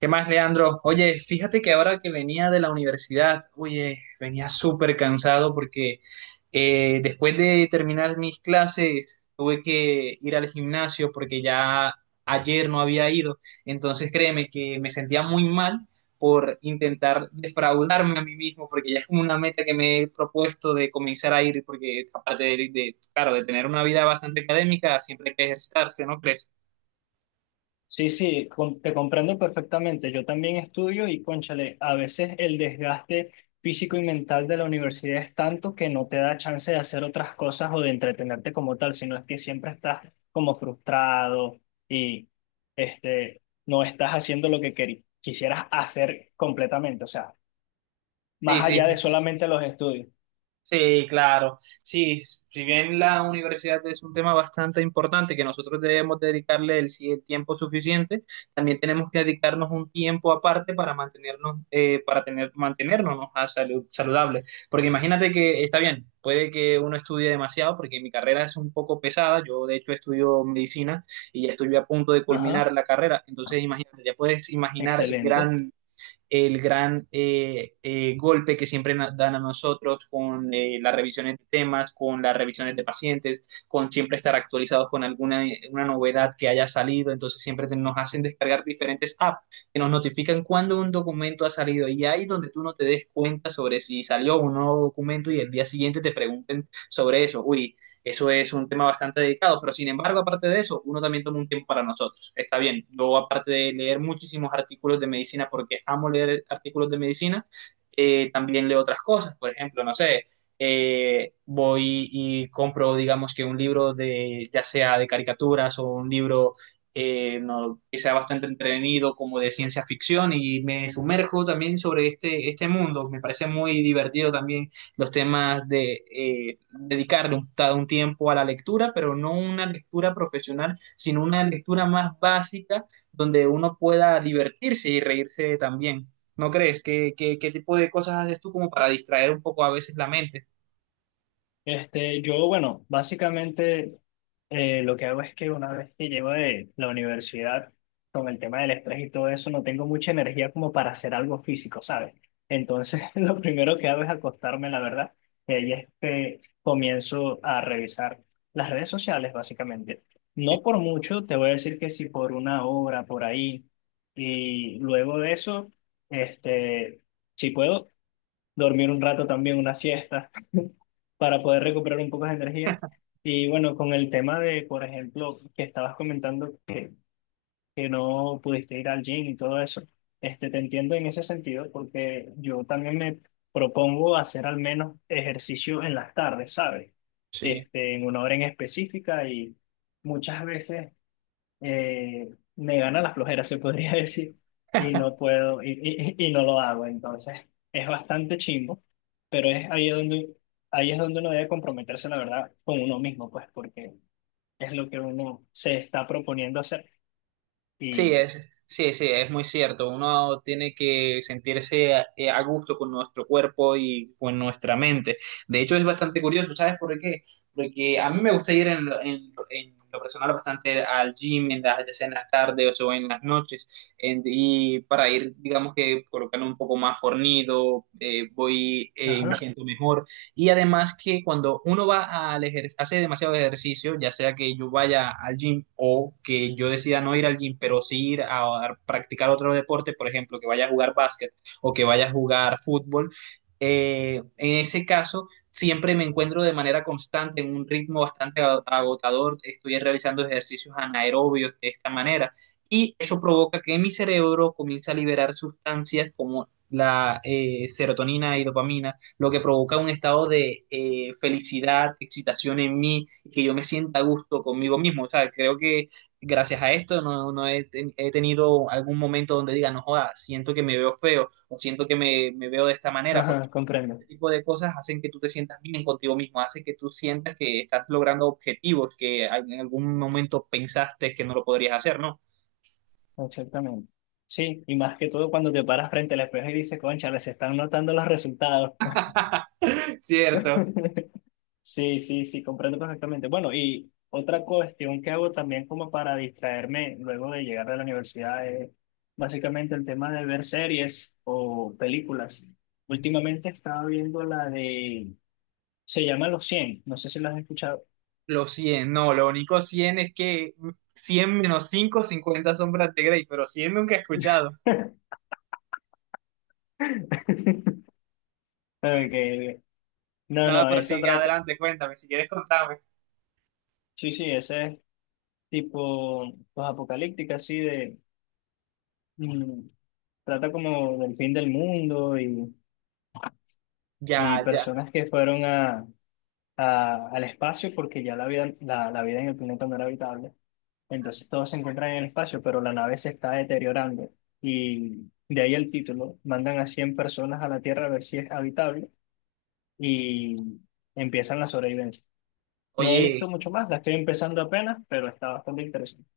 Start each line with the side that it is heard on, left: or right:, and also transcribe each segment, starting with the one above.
right: ¿Qué más, Leandro? Oye, fíjate que ahora que venía de la universidad, oye, venía súper cansado porque después de terminar mis clases tuve que ir al gimnasio porque ya ayer no había ido. Entonces créeme que me sentía muy mal por intentar defraudarme a mí mismo porque ya es como una meta que me he propuesto de comenzar a ir porque aparte de, claro, de tener una vida bastante académica, siempre hay que ejercitarse, ¿no crees?
left: Sí, sí, te comprendo perfectamente. Yo también estudio y, cónchale, a veces el desgaste físico y mental de la universidad es tanto que no te da chance de hacer otras cosas o de entretenerte como tal, sino es que siempre estás como frustrado y no estás haciendo lo que quisieras hacer completamente, o sea,
right: Sí,
left: más
right: sí.
left: allá
right: Sí.
left: de solamente los estudios.
right: Sí, claro. Sí, si bien la universidad es un tema bastante importante que nosotros debemos dedicarle el tiempo suficiente, también tenemos que dedicarnos un tiempo aparte para mantenernos, mantenernos a salud, saludables. Porque imagínate que está bien, puede que uno estudie demasiado, porque mi carrera es un poco pesada. Yo, de hecho, estudio medicina y ya estoy a punto de
left: Ajá,
right: culminar la carrera. Entonces, imagínate, ya puedes imaginar el
left: excelente.
right: gran golpe que siempre dan a nosotros con las revisiones de temas, con las revisiones de pacientes, con siempre estar actualizados con alguna una novedad que haya salido. Entonces siempre nos hacen descargar diferentes apps que nos notifican cuando un documento ha salido y ahí donde tú no te des cuenta sobre si salió un nuevo documento y el día siguiente te pregunten sobre eso. Uy, eso es un tema bastante dedicado, pero sin embargo, aparte de eso, uno también toma un tiempo para nosotros. Está bien, yo aparte de leer muchísimos artículos de medicina, porque amo leer artículos de medicina, también leo otras cosas, por ejemplo, no sé, voy y compro, digamos que un libro de, ya sea de caricaturas o un libro no, que sea bastante entretenido como de ciencia ficción y me sumerjo también sobre este mundo. Me parece muy divertido también los temas de dedicarle un tiempo a la lectura, pero no una lectura profesional, sino una lectura más básica donde uno pueda divertirse y reírse también. ¿No crees? ¿Qué tipo de cosas haces tú como para distraer un poco a veces la mente?
left: Este, yo, bueno, básicamente lo que hago es que una vez que llego de la universidad, con el tema del estrés y todo eso, no tengo mucha energía como para hacer algo físico, ¿sabes? Entonces, lo primero que hago es acostarme, la verdad, y ahí es que comienzo a revisar las redes sociales, básicamente. No por mucho, te voy a decir que sí por una hora, por ahí, y luego de eso, este, si puedo, dormir un rato también, una siesta para poder recuperar un poco de energía. Y bueno, con el tema de, por ejemplo, que estabas comentando que no pudiste ir al gym y todo eso, este, te entiendo en ese sentido porque yo también me propongo hacer al menos ejercicio en las tardes, ¿sabes?
right: Sí.
left: Este, en una hora en específica y muchas veces eh, me gana la flojera, se podría decir, y no puedo, y no lo hago. Entonces, es bastante chimbo, pero es ahí donde, ahí es donde uno debe comprometerse, la verdad, con uno mismo, pues, porque es lo que uno se está proponiendo hacer.
right: Sí,
left: Y,
right: es, sí, sí, es muy cierto. Uno tiene que sentirse a gusto con nuestro cuerpo y con nuestra mente. De hecho, es bastante curioso, ¿sabes por qué? Porque a mí me gusta ir en lo personal bastante al gym, en ya sea en las tardes o en las noches, y para ir, digamos que colocando un poco más fornido, voy y me
left: ajá,
right: siento mejor. Y además que cuando uno va al ejercicio, hace demasiado ejercicio, ya sea que yo vaya al gym o que yo decida no ir al gym, pero sí ir a practicar otro deporte, por ejemplo, que vaya a jugar básquet o que vaya a jugar fútbol, en ese caso siempre me encuentro de manera constante en un ritmo bastante agotador, estoy realizando ejercicios anaerobios de esta manera y eso provoca que mi cerebro comience a liberar sustancias como la serotonina y dopamina lo que provoca un estado de felicidad, excitación en mí, y que yo me sienta a gusto conmigo mismo. O sea, creo que gracias a esto no, no he tenido algún momento donde diga, no joda, siento que me veo feo o siento que me veo de esta manera, porque
left: ajá, comprendo,
right: este tipo de cosas hacen que tú te sientas bien contigo mismo, hace que tú sientas que estás logrando objetivos que en algún momento pensaste que no lo podrías hacer, ¿no?
left: exactamente. Sí, y más que todo cuando te paras frente al espejo y dices, concha, les están notando los resultados.
right: Cierto.
left: Sí, sí, sí, comprendo perfectamente. Bueno, y otra cuestión que hago también como para distraerme luego de llegar de la universidad es básicamente el tema de ver series o películas. Últimamente estaba viendo la de, se llama Los cien, no sé si la has escuchado.
right: Los 100, no, lo único 100 es que 100 menos 5, 50 sombras de Grey, pero 100 nunca he escuchado.
left: Okay. No,
right: No,
left: no,
right: pero
left: esa
right: sí,
left: trata,
right: adelante, cuéntame, si quieres contame.
left: sí, sí, ese es tipo pues, apocalíptica, así de, mm, trata como del fin del mundo y
right: Ya, ya.
left: personas que fueron a, al espacio porque ya la vida, la vida en el planeta no era habitable. Entonces todos se encuentran en el espacio, pero la nave se está deteriorando. Y de ahí el título, mandan a 100 personas a la Tierra a ver si es habitable y empiezan la sobrevivencia. No he visto
right: Oye,
left: mucho más, la estoy empezando apenas, pero está bastante interesante.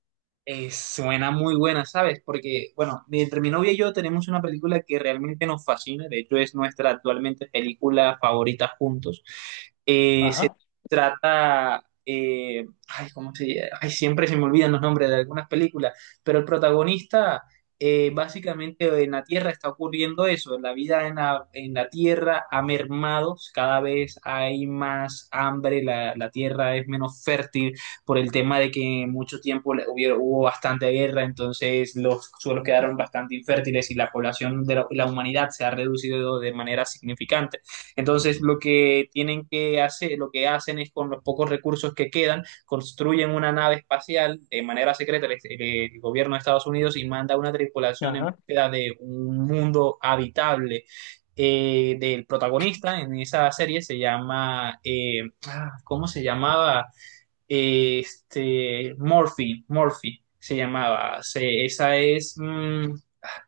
right: Suena muy buena, ¿sabes? Porque, bueno, entre mi novia y yo tenemos una película que realmente nos fascina, de hecho es nuestra actualmente película favorita juntos. Se
left: Ajá,
right: trata, ay, ¿cómo se llama? Ay, siempre se me olvidan los nombres de algunas películas, pero el protagonista, básicamente en la Tierra está ocurriendo eso, la vida en la Tierra ha mermado, cada vez hay más hambre, la Tierra es menos fértil, por el tema de que mucho tiempo hubo bastante guerra, entonces los suelos quedaron bastante infértiles y la población de la humanidad se ha reducido de manera significante. Entonces lo que tienen que hacer, lo que hacen es con los pocos recursos que quedan, construyen una nave espacial de manera secreta el gobierno de Estados Unidos y manda una tripulación en
left: ajá.
right: búsqueda de un mundo habitable. Del protagonista en esa serie se llama, ah, ¿cómo se llamaba? Este, Morphy, Morphy se llamaba. Esa es,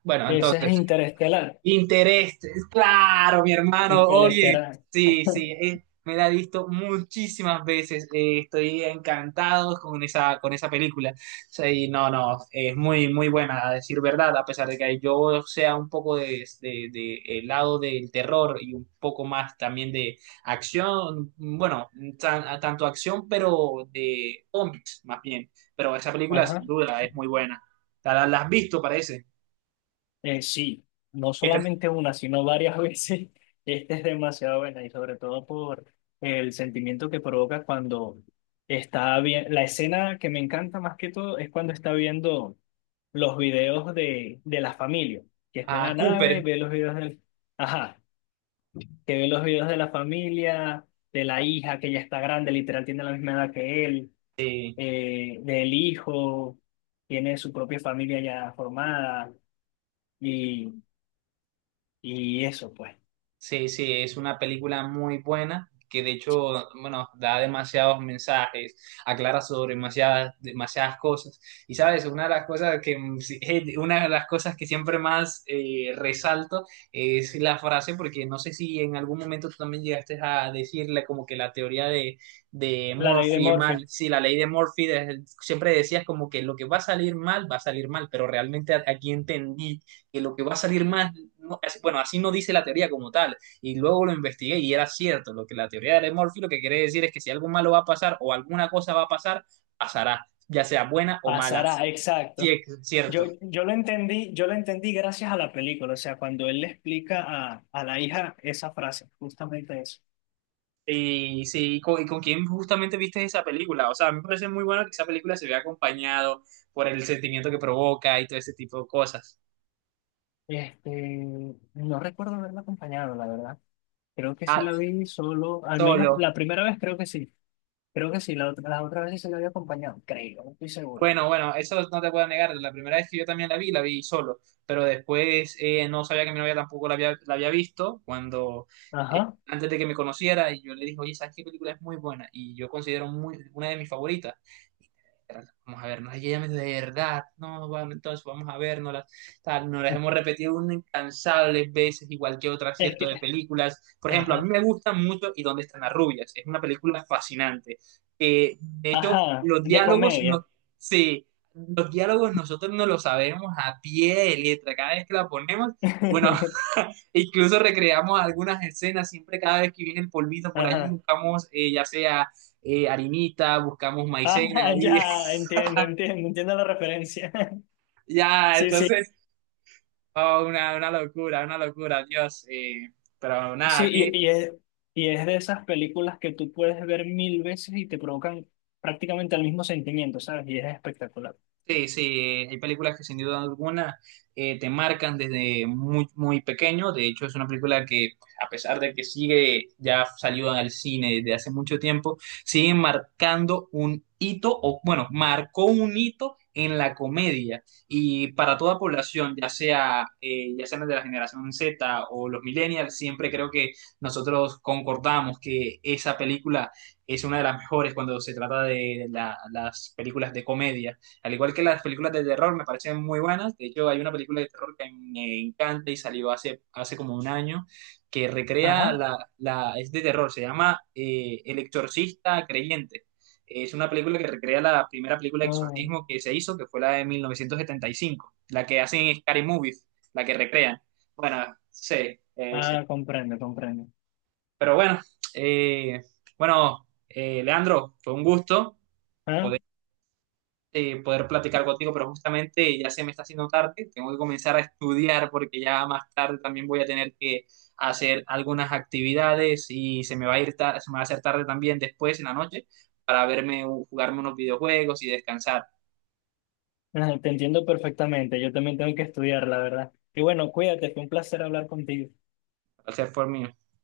right: bueno,
left: Ese es
right: entonces,
left: Interestelar.
right: Interés, claro, mi hermano, oye,
left: Interestelar.
right: sí, sí, me la he visto muchísimas veces, estoy encantado con esa película, sí, no, no, es muy, muy buena, a decir verdad, a pesar de que yo sea un poco de el lado del terror y un poco más también de acción, bueno, tanto acción, pero de zombies, más bien, pero esa película sin
left: Ajá.
right: duda es muy buena, la has visto, parece,
left: Sí, no
right: Esta-
left: solamente una, sino varias veces. Esta es demasiado buena y sobre todo por el sentimiento que provoca cuando está bien. La escena que me encanta más que todo es cuando está viendo los videos de la familia, que está en
right: a
left: la nave,
right: Cooper.
left: ve los videos del... Ajá, que ve los videos de la familia, de la hija que ya está grande, literal tiene la misma edad que él,
right: eh,
left: del hijo, tiene su propia familia ya formada y, y eso, pues.
right: Sí, sí, es una película muy buena que de hecho, bueno, da demasiados mensajes, aclara sobre demasiadas, demasiadas cosas. Y sabes, una de las cosas que, sí, una de las cosas que siempre más resalto es la frase, porque no sé si en algún momento tú también llegaste a decirle como que la teoría de
left: La ley de
right: Murphy
left: Murphy.
right: mal, sí, la ley de Murphy, siempre decías como que lo que va a salir mal, va a salir mal, pero realmente aquí entendí que lo que va a salir mal no, bueno, así no dice la teoría como tal. Y luego lo investigué y era cierto. Lo que la teoría de Murphy lo que quiere decir es que si algo malo va a pasar o alguna cosa va a pasar, pasará, ya sea buena o mala.
left: Pasará,
right: Sí,
left: exacto.
right: es cierto.
left: Yo lo entendí gracias a la película, o sea, cuando él le explica a la hija esa frase, justamente eso.
right: Y sí, y con quién justamente viste esa película. O sea, a mí me parece muy bueno que esa película se vea acompañado por el sentimiento que provoca y todo ese tipo de cosas.
left: Este, no recuerdo haberla acompañado, la verdad. Creo que sí
right: Ah,
left: la vi solo, al menos
right: solo.
left: la primera vez creo que sí. Creo que sí, la otra, las otras veces se la había acompañado, creo, no estoy seguro.
right: Bueno, bueno, eso no te puedo negar. La primera vez que yo también la vi solo, pero después no sabía que mi novia tampoco la había visto cuando eh,
left: Ajá.
right: antes de que me conociera y yo le dije, oye, ¿sabes qué película es muy buena? Y yo considero una de mis favoritas. Pero Vamos a vernos, y ella me dice, de verdad, no, vamos, entonces vamos a vernos, tal, nos las hemos repetido unas incansables veces, igual que otras,
left: Es
right: cierto, de
left: que,
right: películas. Por ejemplo, a
left: ajá,
right: mí me gusta mucho ¿Y dónde están las rubias? Es una película fascinante. De hecho,
left: ajá,
right: los
left: de
right: diálogos,
left: comedia.
right: no, Sí, los diálogos nosotros no los sabemos a pie de letra, cada vez que la ponemos, bueno, incluso recreamos algunas escenas, siempre cada vez que viene el polvito por allí
left: Ajá.
right: buscamos ya sea harinita, buscamos maicena,
left: Ajá,
right: y
left: ya, entiendo, entiendo, entiendo la referencia.
right: ya,
left: Sí, sí.
right: entonces, oh, una locura, una locura, Dios, pero
left: Sí,
right: nada, ¿qué,
left: y es de esas películas que tú puedes ver mil veces y te provocan prácticamente el mismo sentimiento, ¿sabes? Y es espectacular.
right: Sí, sí, hay películas que sin duda alguna te marcan desde muy, muy pequeño. De hecho, es una película que, pues, a pesar de que sigue, ya salió al cine desde hace mucho tiempo, sigue marcando un hito, o bueno, marcó un hito en la comedia. Y para toda población, ya sea, ya sean de la generación Z o los millennials, siempre creo que nosotros concordamos que esa película es una de las mejores cuando se trata de las películas de comedia. Al igual que las películas de terror, me parecen muy buenas. De hecho, hay una película de terror que me encanta y salió hace como un año, que recrea
left: Ajá.
right: la es de terror, se llama El Exorcista Creyente. Es una película que recrea la primera película de
left: Oh.
right: exorcismo que se hizo, que fue la de 1975, la que hacen Scary Movies, la que recrean. Bueno, sí, sí.
left: Ah, comprendo, comprendo.
right: Pero bueno, eh, bueno, Leandro, fue un gusto.
left: Ah,
right: Poder platicar contigo, pero justamente ya se me está haciendo tarde, tengo que comenzar a estudiar porque ya más tarde también voy a tener que hacer algunas actividades y se me va a ir se me va a hacer tarde también después en la noche para verme, jugarme unos videojuegos y descansar.
left: ah, te entiendo perfectamente. Yo también tengo que estudiar, la verdad. Y bueno, cuídate, fue un placer hablar contigo.
right: Placer fue mío.